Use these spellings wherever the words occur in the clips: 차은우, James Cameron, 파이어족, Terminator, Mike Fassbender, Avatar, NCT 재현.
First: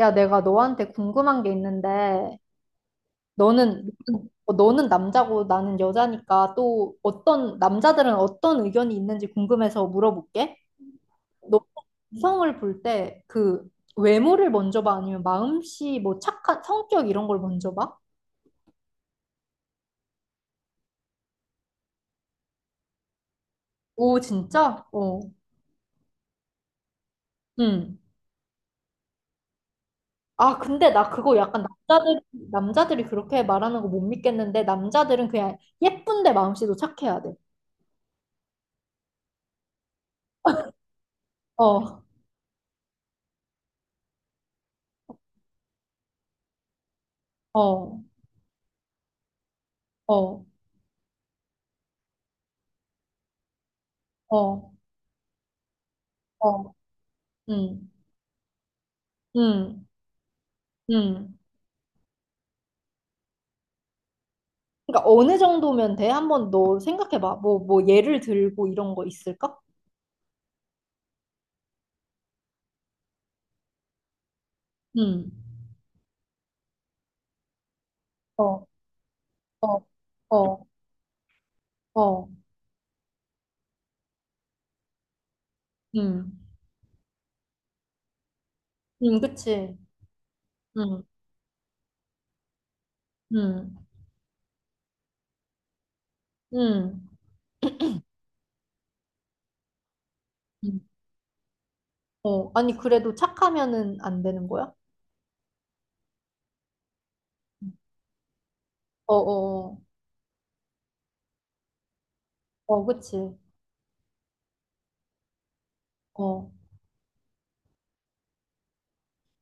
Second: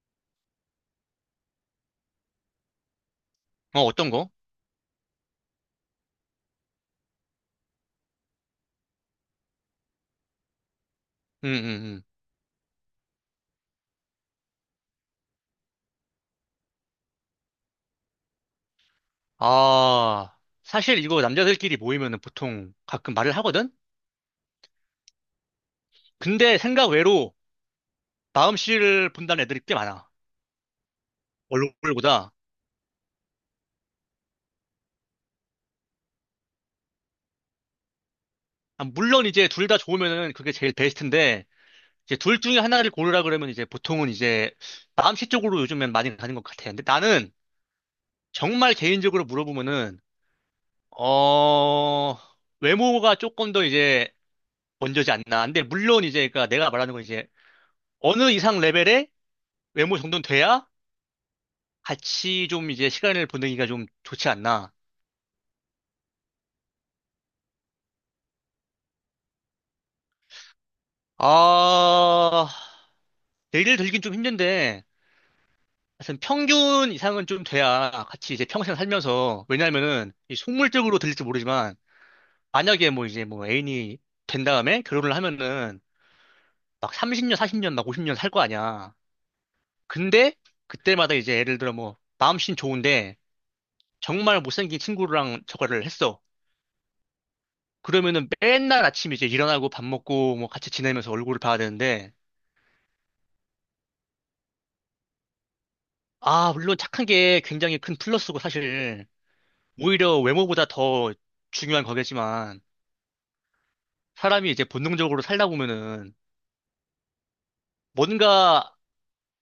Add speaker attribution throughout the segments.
Speaker 1: 야, 내가 너한테 궁금한 게 있는데,
Speaker 2: 어,
Speaker 1: 너는,
Speaker 2: 어떤 거?
Speaker 1: 어, 너는 남자고 나는 여자니까 또 어떤, 남자들은 어떤 의견이 있는지 궁금해서 물어볼게. 너
Speaker 2: 응응응.
Speaker 1: 이성을 볼 때 그 외모를 먼저 봐? 아니면 마음씨, 뭐 착한 성격 이런 걸 먼저 봐?
Speaker 2: 아, 사실 이거 남자들끼리 모이면은 보통 가끔 말을 하거든?
Speaker 1: 오, 진짜? 어.
Speaker 2: 근데 생각 외로
Speaker 1: 응.
Speaker 2: 마음씨를 본다는 애들이 꽤 많아.
Speaker 1: 아, 근데 나 그거 약간
Speaker 2: 얼굴보다.
Speaker 1: 남자들이 그렇게 말하는 거 못 믿겠는데, 남자들은 그냥 예쁜데 마음씨도 착해야 돼.
Speaker 2: 아, 물론 이제 둘 다 좋으면은 그게 제일 베스트인데,
Speaker 1: 어,
Speaker 2: 이제 둘 중에 하나를 고르라 그러면 이제 보통은 이제 마음씨 쪽으로 요즘엔 많이 가는 것 같아. 근데 나는
Speaker 1: 어,
Speaker 2: 정말 개인적으로 물어보면은,
Speaker 1: 어,
Speaker 2: 어, 외모가 조금 더 이제
Speaker 1: 어,
Speaker 2: 먼저지 않나. 근데 물론 이제 그러니까 내가
Speaker 1: 어.
Speaker 2: 말하는 건 이제
Speaker 1: 응
Speaker 2: 어느 이상 레벨의
Speaker 1: 응
Speaker 2: 외모 정도는 돼야
Speaker 1: 응
Speaker 2: 같이 좀 이제 시간을 보내기가 좀 좋지 않나.
Speaker 1: 그러니까 어느 정도면 돼? 한번 너 생각해봐. 뭐 예를 들고 이런 거 있을까?
Speaker 2: 아, 내일 들긴 좀 힘든데,
Speaker 1: 응
Speaker 2: 하여튼 평균 이상은 좀 돼야 같이 이제
Speaker 1: 어,
Speaker 2: 평생 살면서,
Speaker 1: 어,
Speaker 2: 왜냐면은, 이
Speaker 1: 어,
Speaker 2: 속물적으로 들릴지 모르지만,
Speaker 1: 어,
Speaker 2: 만약에 뭐 이제 뭐 애인이 된 다음에 결혼을 하면은,
Speaker 1: 응
Speaker 2: 막 30년, 40년, 막 50년 살 거 아니야.
Speaker 1: 응 그치.
Speaker 2: 근데,
Speaker 1: 음,
Speaker 2: 그때마다 이제 예를 들어 뭐, 마음씨는 좋은데,
Speaker 1: 응
Speaker 2: 정말 못생긴 친구랑 저거를 했어.
Speaker 1: 응
Speaker 2: 그러면은 맨날 아침 이제 일어나고 밥 먹고 뭐 같이
Speaker 1: 응
Speaker 2: 지내면서 얼굴을 봐야 되는데,
Speaker 1: 어, 아니, 그래도 착하면은 안 되는 거야?
Speaker 2: 아, 물론 착한 게 굉장히 큰 플러스고 사실
Speaker 1: 어, 어,
Speaker 2: 오히려 외모보다 더 중요한 거겠지만
Speaker 1: 어, 어, 그치.
Speaker 2: 사람이 이제 본능적으로 살다 보면은
Speaker 1: 어,
Speaker 2: 뭔가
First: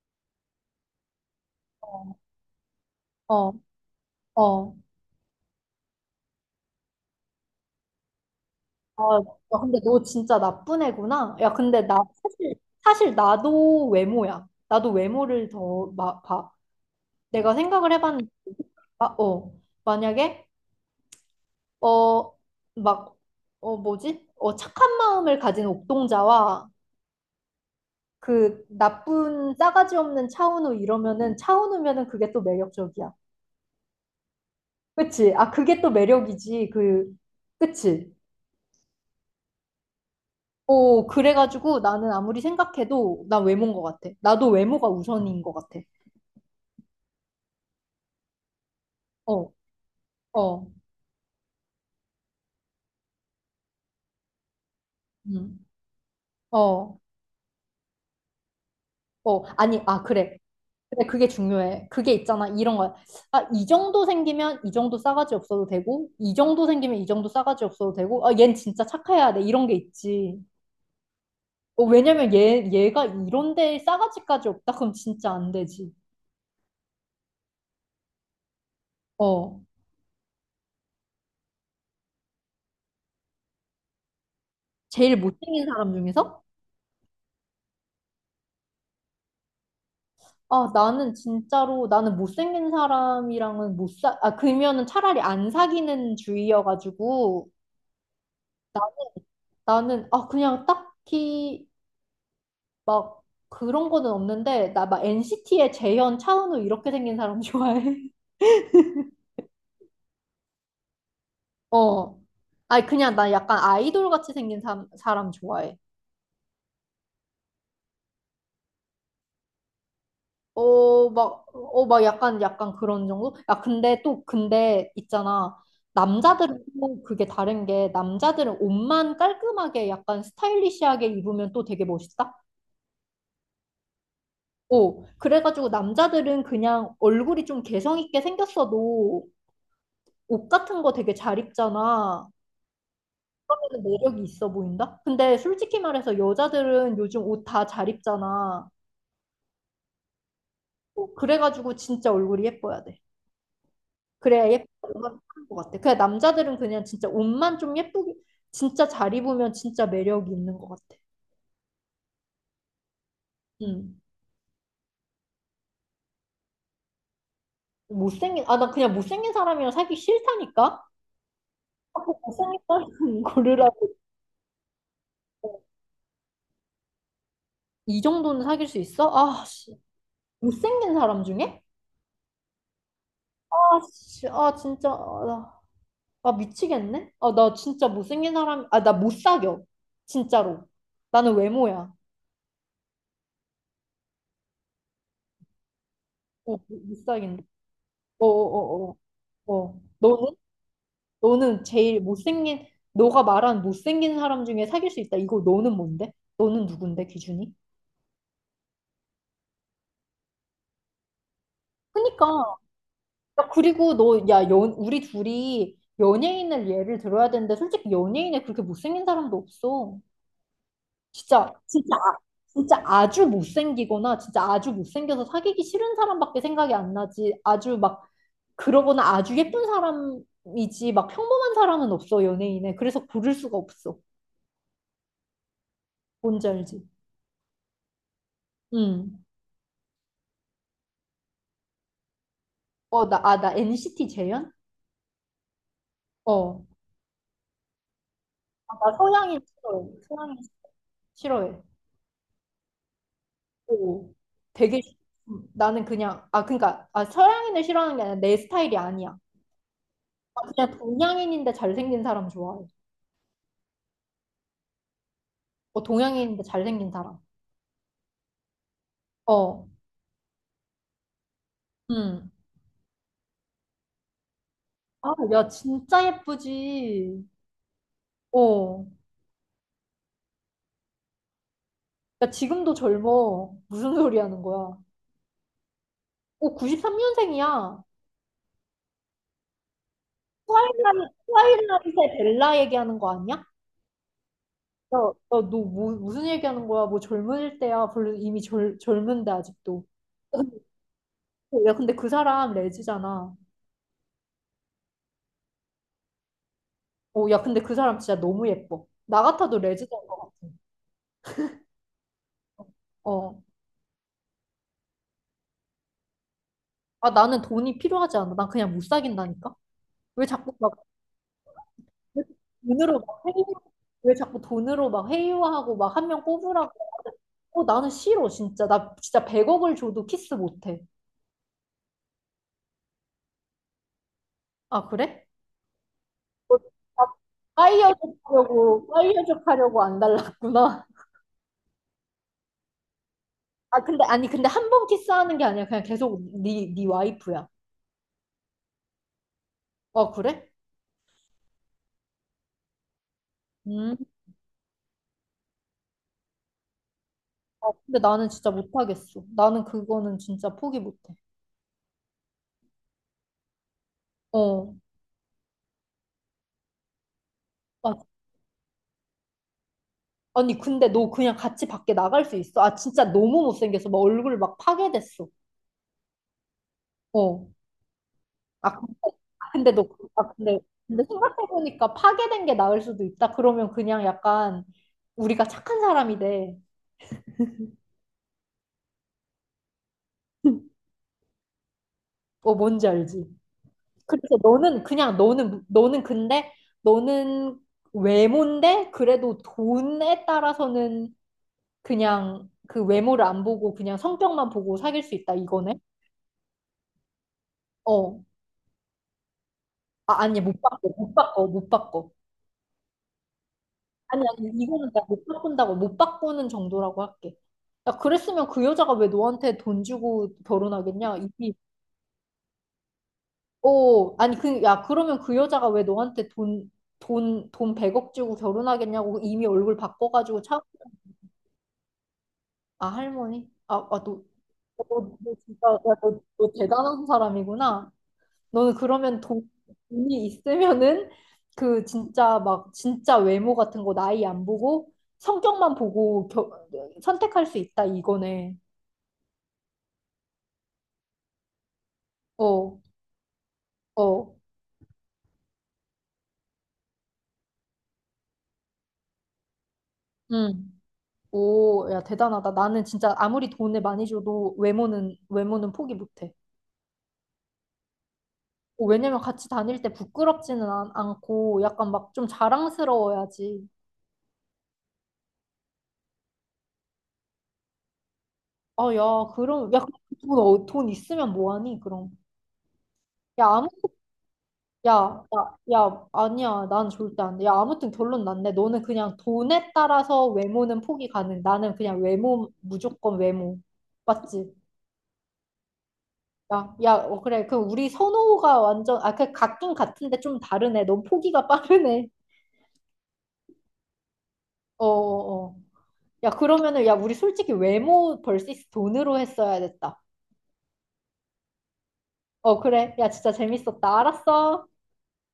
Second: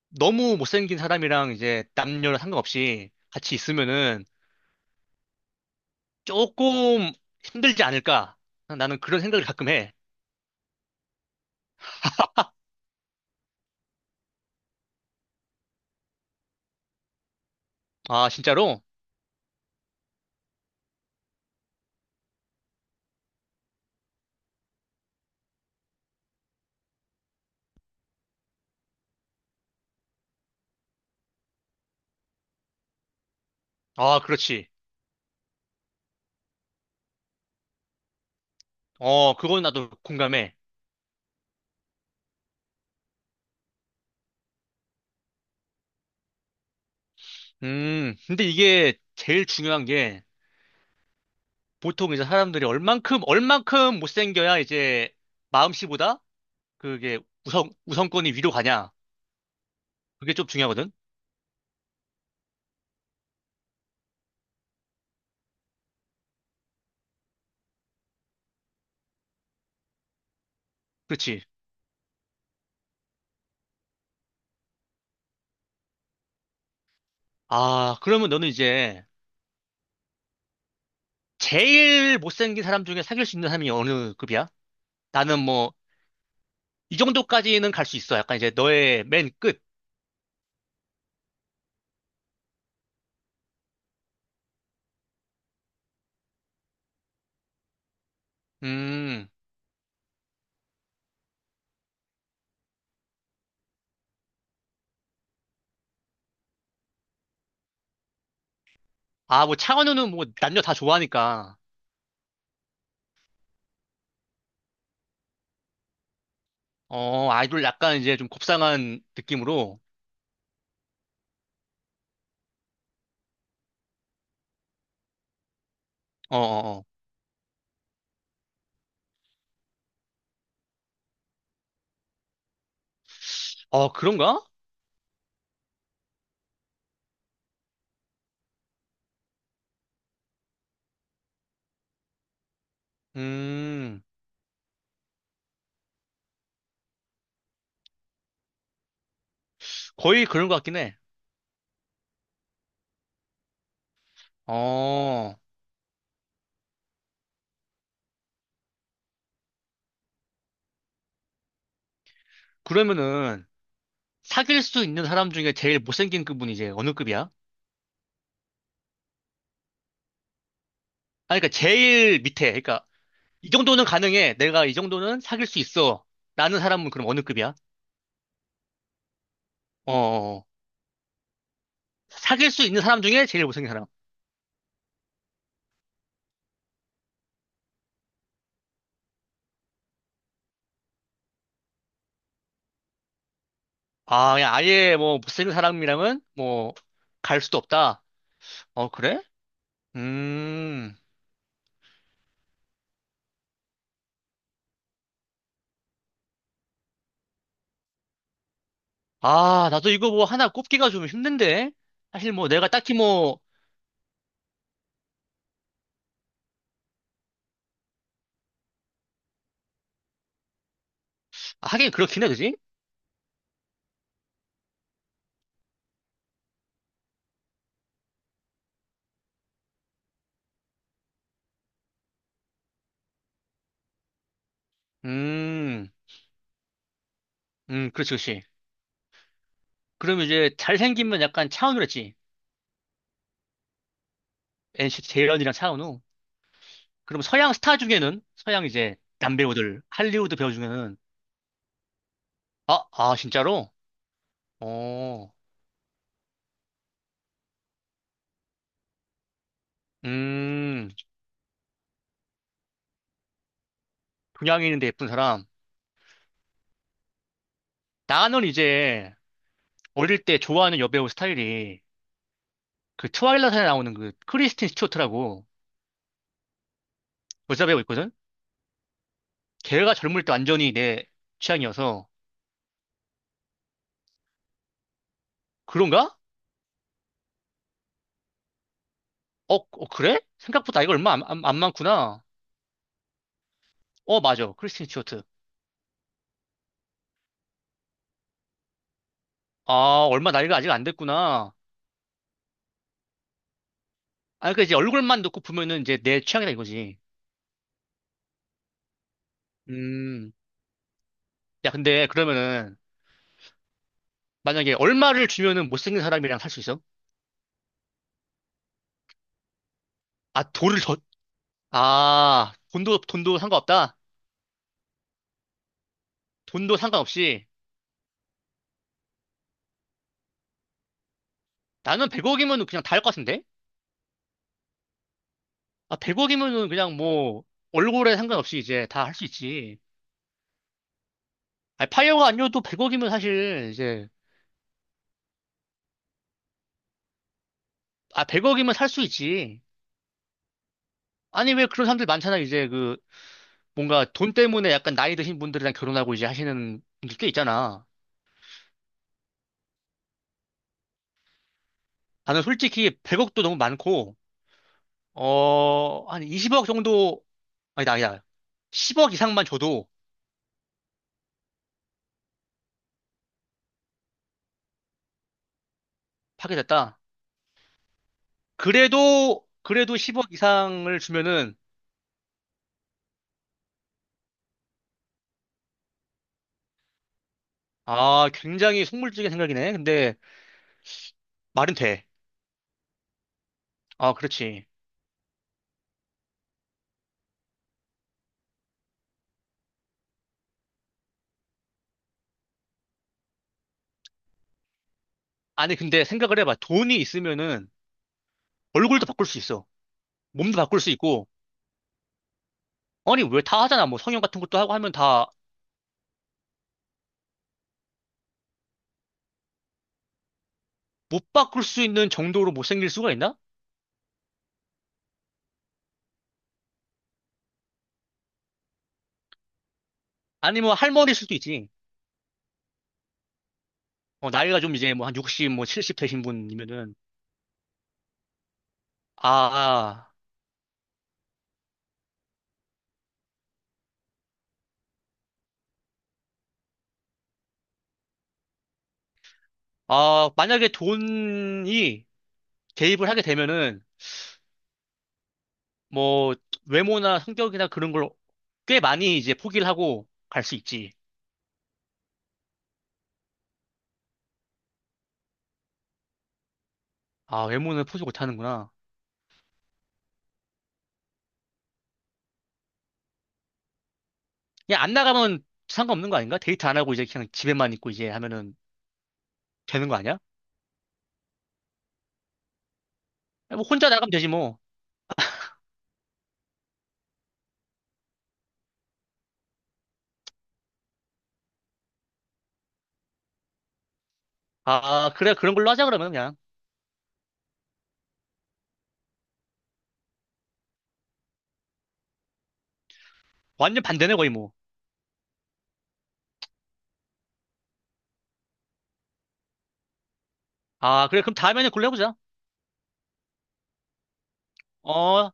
Speaker 2: 너무 못생긴 사람이랑 이제
Speaker 1: 어,
Speaker 2: 남녀랑 상관없이
Speaker 1: 어,
Speaker 2: 같이 있으면은
Speaker 1: 어.
Speaker 2: 조금 힘들지 않을까? 나는
Speaker 1: 아,
Speaker 2: 그런 생각을
Speaker 1: 야,
Speaker 2: 가끔
Speaker 1: 근데
Speaker 2: 해.
Speaker 1: 너 진짜 나쁜 애구나. 야, 근데 나 사실, 사실 나도 외모야. 나도 외모를 더 봐. 내가 생각을
Speaker 2: 아,
Speaker 1: 해봤는데,
Speaker 2: 진짜로?
Speaker 1: 아, 어, 만약에, 어, 막, 어, 뭐지? 어, 착한 마음을 가진 옥동자와 그 나쁜 싸가지 없는 차은우 이러면은 차은우면은 그게 또 매력적이야.
Speaker 2: 아, 그렇지.
Speaker 1: 그치? 아, 그게 또 매력이지. 그, 그치?
Speaker 2: 어, 그건 나도 공감해.
Speaker 1: 어, 그래가지고 나는 아무리 생각해도 난 외모인 것 같아. 나도 외모가 우선인 것 같아.
Speaker 2: 근데 이게 제일
Speaker 1: 어,
Speaker 2: 중요한 게
Speaker 1: 어,
Speaker 2: 보통 이제 사람들이 얼만큼 못생겨야 이제
Speaker 1: 음,
Speaker 2: 마음씨보다
Speaker 1: 어,
Speaker 2: 그게 우선권이 위로 가냐?
Speaker 1: 어. 아니, 아,
Speaker 2: 그게
Speaker 1: 그래.
Speaker 2: 좀 중요하거든?
Speaker 1: 근데 그게 중요해. 그게 있잖아. 이런 거야. 아, 이 정도 생기면 이 정도 싸가지 없어도 되고, 이 정도 생기면 이 정도 싸가지 없어도 되고, 아, 얜 진짜 착해야 돼. 이런 게 있지.
Speaker 2: 그렇지.
Speaker 1: 어, 왜냐면 얘가 이런데 싸가지까지 없다? 그럼 진짜 안 되지.
Speaker 2: 아, 그러면 너는 이제
Speaker 1: 어.
Speaker 2: 제일 못생긴 사람 중에 사귈 수 있는 사람이 어느 급이야?
Speaker 1: 제일
Speaker 2: 나는
Speaker 1: 못생긴
Speaker 2: 뭐,
Speaker 1: 사람 중에서?
Speaker 2: 이 정도까지는 갈 수 있어. 약간 이제 너의 맨 끝.
Speaker 1: 아, 나는 진짜로, 나는 못생긴 사람이랑은 못 사, 아, 그러면은 차라리 안 사귀는 주의여가지고, 나,
Speaker 2: 음.
Speaker 1: 아, 그냥 딱히 막 그런 거는 없는데 나 막 NCT의 재현, 차은우 이렇게 생긴 사람 좋아해.
Speaker 2: 아, 뭐 창원우는 뭐 남녀 다 좋아하니까.
Speaker 1: 어. 아니 그냥 나 약간 아이돌 같이 생긴 사람 좋아해.
Speaker 2: 어, 아이돌 약간 이제 좀 곱상한 느낌으로.
Speaker 1: 어, 막, 어, 막 약간, 약간 그런 정도? 야, 근데 또, 근데 있잖아.
Speaker 2: 어,
Speaker 1: 남자들은
Speaker 2: 어, 어.
Speaker 1: 또 그게 다른 게, 남자들은 옷만 깔끔하게 약간 스타일리시하게 입으면 또 되게 멋있다?
Speaker 2: 어, 그런가?
Speaker 1: 어, 그래가지고 남자들은 그냥 얼굴이 좀 개성 있게 생겼어도 옷 같은 거 되게 잘 입잖아. 하는
Speaker 2: 음,
Speaker 1: 매력이 있어 보인다? 근데 솔직히 말해서 여자들은 요즘 옷 다 잘 입잖아.
Speaker 2: 거의 그런 것 같긴 해.
Speaker 1: 어, 그래가지고 진짜 얼굴이 예뻐야 돼. 그래야 예쁜
Speaker 2: 어,
Speaker 1: 것 같아. 그냥 남자들은 그냥 진짜 옷만 좀 예쁘게, 진짜 잘 입으면 진짜 매력이 있는 것 같아.
Speaker 2: 그러면은
Speaker 1: 음.
Speaker 2: 사귈 수 있는 사람 중에 제일 못생긴 그분이 이제 어느 급이야?
Speaker 1: 못생긴, 아, 나 그냥 못생긴 사람이랑 사기 싫다니까?
Speaker 2: 아니, 그러니까 제일 밑에.
Speaker 1: 못생긴
Speaker 2: 그러니까
Speaker 1: 사람
Speaker 2: 이 정도는
Speaker 1: 고르라고.
Speaker 2: 가능해. 내가 이 정도는 사귈 수 있어. 라는 사람은 그럼 어느 급이야?
Speaker 1: 이 정도는 사귈 수 있어? 아, 씨.
Speaker 2: 어, 어. 어.
Speaker 1: 못생긴 사람 중에?
Speaker 2: 사귈 수 있는 사람 중에 제일
Speaker 1: 아,
Speaker 2: 못생긴 사람.
Speaker 1: 씨. 아, 진짜. 아, 나. 아, 미치겠네? 아, 나 진짜 못생긴 사람, 아, 나 못 사겨. 진짜로. 나는 외모야.
Speaker 2: 아, 그냥 아예 뭐 못생긴 사람이랑은
Speaker 1: 어,
Speaker 2: 뭐
Speaker 1: 못
Speaker 2: 갈
Speaker 1: 사귄다.
Speaker 2: 수도 없다. 어,
Speaker 1: 어어어어.
Speaker 2: 그래?
Speaker 1: 어, 어, 어, 어. 어. 너는?
Speaker 2: 음.
Speaker 1: 너는 제일 못생긴, 너가 말한 못생긴 사람 중에 사귈 수 있다. 이거 너는 뭔데? 너는 누군데, 기준이?
Speaker 2: 아, 나도 이거 뭐 하나 꼽기가 좀 힘든데. 사실 뭐
Speaker 1: 그니까.
Speaker 2: 내가 딱히 뭐
Speaker 1: 야, 그리고 야, 우리 둘이 연예인을 예를 들어야 되는데, 솔직히 연예인에 그렇게 못생긴 사람도 없어. 진짜,
Speaker 2: 아, 하긴
Speaker 1: 진짜
Speaker 2: 그렇긴 해, 그지?
Speaker 1: 진짜 아주 못생기거나 진짜 아주 못생겨서 사귀기 싫은 사람밖에 생각이 안 나지. 아주 막 그러거나 아주 예쁜 사람이지 막 평범한 사람은 없어 연예인에. 그래서 고를 수가 없어.
Speaker 2: 음.
Speaker 1: 뭔지 알지?
Speaker 2: 그렇지, 그렇지.
Speaker 1: 응.
Speaker 2: 그럼 이제 잘생기면 약간 차은우랬지.
Speaker 1: 어, 나, 아, 나 NCT 재현?
Speaker 2: NCT 재현이랑 차은우.
Speaker 1: 어.
Speaker 2: 그럼 서양 스타 중에는 서양
Speaker 1: 아, 나
Speaker 2: 이제
Speaker 1: 서양인
Speaker 2: 남배우들
Speaker 1: 싫어해. 서양인
Speaker 2: 할리우드 배우 중에는
Speaker 1: 싫어해.
Speaker 2: 아, 진짜로?
Speaker 1: 오. 되게 싫-
Speaker 2: 어,
Speaker 1: 나는 그냥 아 그러니까 아 서양인을 싫어하는 게 아니라 내 스타일이 아니야. 나 그냥
Speaker 2: 음,
Speaker 1: 동양인인데 잘생긴 사람 좋아해.
Speaker 2: 동양인인데 예쁜 사람.
Speaker 1: 어 동양인인데 잘생긴 사람.
Speaker 2: 나는 이제
Speaker 1: 어.
Speaker 2: 어릴 때 좋아하는 여배우 스타일이
Speaker 1: 음.
Speaker 2: 그 트와일라이트에 나오는 그 크리스틴
Speaker 1: 아,
Speaker 2: 스튜어트라고
Speaker 1: 야, 진짜 예쁘지.
Speaker 2: 여자 배우 있거든?
Speaker 1: 어.
Speaker 2: 걔가 젊을 때 완전히 내 취향이어서
Speaker 1: 야, 지금도 젊어. 무슨 소리 하는 거야?
Speaker 2: 그런가?
Speaker 1: 오, 93년생이야.
Speaker 2: 어, 어, 그래? 생각보다 나이가 얼마 안
Speaker 1: 트와일라이트의
Speaker 2: 많구나.
Speaker 1: 벨라 얘기하는 거 아니야?
Speaker 2: 어, 맞아. 크리스틴
Speaker 1: 야, 야,
Speaker 2: 스튜어트.
Speaker 1: 무슨 얘기하는 거야? 뭐 젊을 때야. 별로 이미 젊은데, 아직도.
Speaker 2: 아, 얼마 나이가 아직 안 됐구나.
Speaker 1: 야, 근데 그 사람 레즈잖아.
Speaker 2: 아, 그러니까 이제 얼굴만 놓고 보면은 이제 내 취향이다 이거지.
Speaker 1: 어, 야, 근데 그 사람 진짜 너무 예뻐. 나 같아도 레즈인 것
Speaker 2: 음.
Speaker 1: 같아.
Speaker 2: 야, 근데 그러면은
Speaker 1: 어.
Speaker 2: 만약에 얼마를 주면은 못생긴 사람이랑 살 수 있어?
Speaker 1: 아, 나는 돈이 필요하지 않아. 난 그냥 못 사귄다니까? 왜
Speaker 2: 아,
Speaker 1: 자꾸
Speaker 2: 돈을 더,
Speaker 1: 왜
Speaker 2: 아,
Speaker 1: 돈으로
Speaker 2: 돈도,
Speaker 1: 막
Speaker 2: 돈도
Speaker 1: 회유,
Speaker 2: 상관없다?
Speaker 1: 왜 자꾸 돈으로 막 회유하고 막 한 명 뽑으라고
Speaker 2: 돈도 상관없이
Speaker 1: 어, 나는 싫어, 진짜. 나 진짜 100억을 줘도 키스 못해.
Speaker 2: 나는 100억이면은 그냥 다 할 것 같은데?
Speaker 1: 아, 그래?
Speaker 2: 아,
Speaker 1: 어,
Speaker 2: 100억이면은 그냥
Speaker 1: 나
Speaker 2: 뭐 얼굴에 상관없이 이제 다 할 수
Speaker 1: 파이어족
Speaker 2: 있지.
Speaker 1: 하려고 안 달랐구나.
Speaker 2: 아, 파이어가 아니어도 100억이면 사실
Speaker 1: 아, 근데,
Speaker 2: 이제,
Speaker 1: 아니, 근데 한 번 키스하는 게 아니라 그냥 계속 네 와이프야.
Speaker 2: 아, 100억이면 살 수 있지.
Speaker 1: 아, 그래?
Speaker 2: 아니, 왜 그런 사람들 많잖아. 이제 그
Speaker 1: 음.
Speaker 2: 뭔가 돈 때문에 약간 나이 드신 분들이랑 결혼하고 이제 하시는 분들 꽤
Speaker 1: 아,
Speaker 2: 있잖아.
Speaker 1: 근데 나는 진짜 못하겠어. 나는 그거는 진짜 포기 못해.
Speaker 2: 나는 솔직히 100억도 너무 많고,
Speaker 1: 어.
Speaker 2: 어, 한 20억 정도
Speaker 1: 아,
Speaker 2: 아니다, 아니다. 10억 이상만 줘도
Speaker 1: 아니, 근데 너 그냥 같이 밖에 나갈 수 있어? 아, 진짜 너무 못생겨서 막 얼굴 막 파괴됐어.
Speaker 2: 파괴됐다.
Speaker 1: 어. 아, 근데,
Speaker 2: 그래도,
Speaker 1: 아,
Speaker 2: 그래도
Speaker 1: 아,
Speaker 2: 10억
Speaker 1: 근데,
Speaker 2: 이상을
Speaker 1: 근데
Speaker 2: 주면은,
Speaker 1: 생각해보니까 파괴된 게 나을 수도 있다. 그러면 그냥 약간 우리가 착한 사람이 돼.
Speaker 2: 아, 굉장히 속물적인 생각이네. 근데, 말은 돼.
Speaker 1: 어, 뭔지 알지?
Speaker 2: 아,
Speaker 1: 그래서
Speaker 2: 그렇지.
Speaker 1: 너는 그냥 너는 근데 너는 외모인데 그래도 돈에 따라서는 그냥 그 외모를 안 보고 그냥 성격만 보고 사귈 수 있다. 이거네?
Speaker 2: 아니, 근데 생각을 해봐. 돈이 있으면은,
Speaker 1: 어.
Speaker 2: 얼굴도 바꿀 수 있어.
Speaker 1: 아, 아니,
Speaker 2: 몸도
Speaker 1: 못
Speaker 2: 바꿀
Speaker 1: 바꿔.
Speaker 2: 수
Speaker 1: 못
Speaker 2: 있고,
Speaker 1: 바꿔. 못 바꿔.
Speaker 2: 아니, 왜 다 하잖아. 뭐 성형
Speaker 1: 아니,
Speaker 2: 같은
Speaker 1: 아니,
Speaker 2: 것도 하고
Speaker 1: 이거는
Speaker 2: 하면
Speaker 1: 나 못
Speaker 2: 다,
Speaker 1: 바꾼다고, 못 바꾸는 정도라고 할게. 야, 그랬으면 그 여자가 왜 너한테 돈 주고 결혼하겠냐?
Speaker 2: 못
Speaker 1: 이게,
Speaker 2: 바꿀 수 있는 정도로 못생길 수가 있나?
Speaker 1: 어, 아니, 그, 야, 그러면 그 여자가 왜 너한테 돈 100억 주고 결혼하겠냐고 이미 얼굴 바꿔가지고 차,
Speaker 2: 아니, 뭐 할머니일 수도 있지.
Speaker 1: 아, 할머니? 아, 아, 너,
Speaker 2: 어, 나이가 좀 이제 뭐 한
Speaker 1: 너, 너
Speaker 2: 60, 뭐
Speaker 1: 진짜, 야,
Speaker 2: 70 되신
Speaker 1: 너
Speaker 2: 분이면은,
Speaker 1: 대단한 사람이구나. 너는 그러면
Speaker 2: 아,
Speaker 1: 돈,
Speaker 2: 아,
Speaker 1: 돈이 있으면은 그 진짜 막 진짜 외모 같은 거 나이 안 보고 성격만 보고 겨, 선택할 수 있다 이거네.
Speaker 2: 만약에 돈이
Speaker 1: 어,
Speaker 2: 개입을 하게 되면은,
Speaker 1: 어,
Speaker 2: 뭐 외모나 성격이나 그런 걸 꽤 많이 이제 포기를 하고 갈 수
Speaker 1: 응.
Speaker 2: 있지.
Speaker 1: 오, 야 대단하다. 나는 진짜 아무리 돈을 많이 줘도 외모는 포기 못해.
Speaker 2: 아, 외모는 포기 못 하는구나.
Speaker 1: 어, 왜냐면 같이 다닐 때 부끄럽지는 않, 않고 약간 막 좀 자랑스러워야지.
Speaker 2: 그냥 안 나가면 상관없는 거 아닌가? 데이트 안 하고 이제 그냥 집에만 있고 이제 하면은
Speaker 1: 아, 야,
Speaker 2: 되는 거 아니야?
Speaker 1: 돈, 어, 돈 있으면 뭐하니 그럼. 야,
Speaker 2: 뭐
Speaker 1: 아무
Speaker 2: 혼자 나가면 되지 뭐.
Speaker 1: 야, 야, 아니야. 난 절대 안 돼. 야, 아무튼 결론 났네. 너는 그냥 돈에 따라서 외모는 포기 가능. 나는 그냥 외모, 무조건 외모. 맞지?
Speaker 2: 아, 그래 그런 걸로 하자 그러면 그냥.
Speaker 1: 야, 야, 어, 그래. 그 우리 선호가 완전, 아, 그 같긴 같은데 좀 다르네. 넌 포기가 빠르네.
Speaker 2: 완전 반대네 거의 뭐.
Speaker 1: 어, 어, 어. 야, 그러면은, 야, 우리 솔직히 외모 벌스 돈으로 했어야 됐다.
Speaker 2: 아, 그래 그럼 다음에는 그걸로 해보자.
Speaker 1: 어, 그래. 야, 진짜 재밌었다. 알았어.
Speaker 2: 어.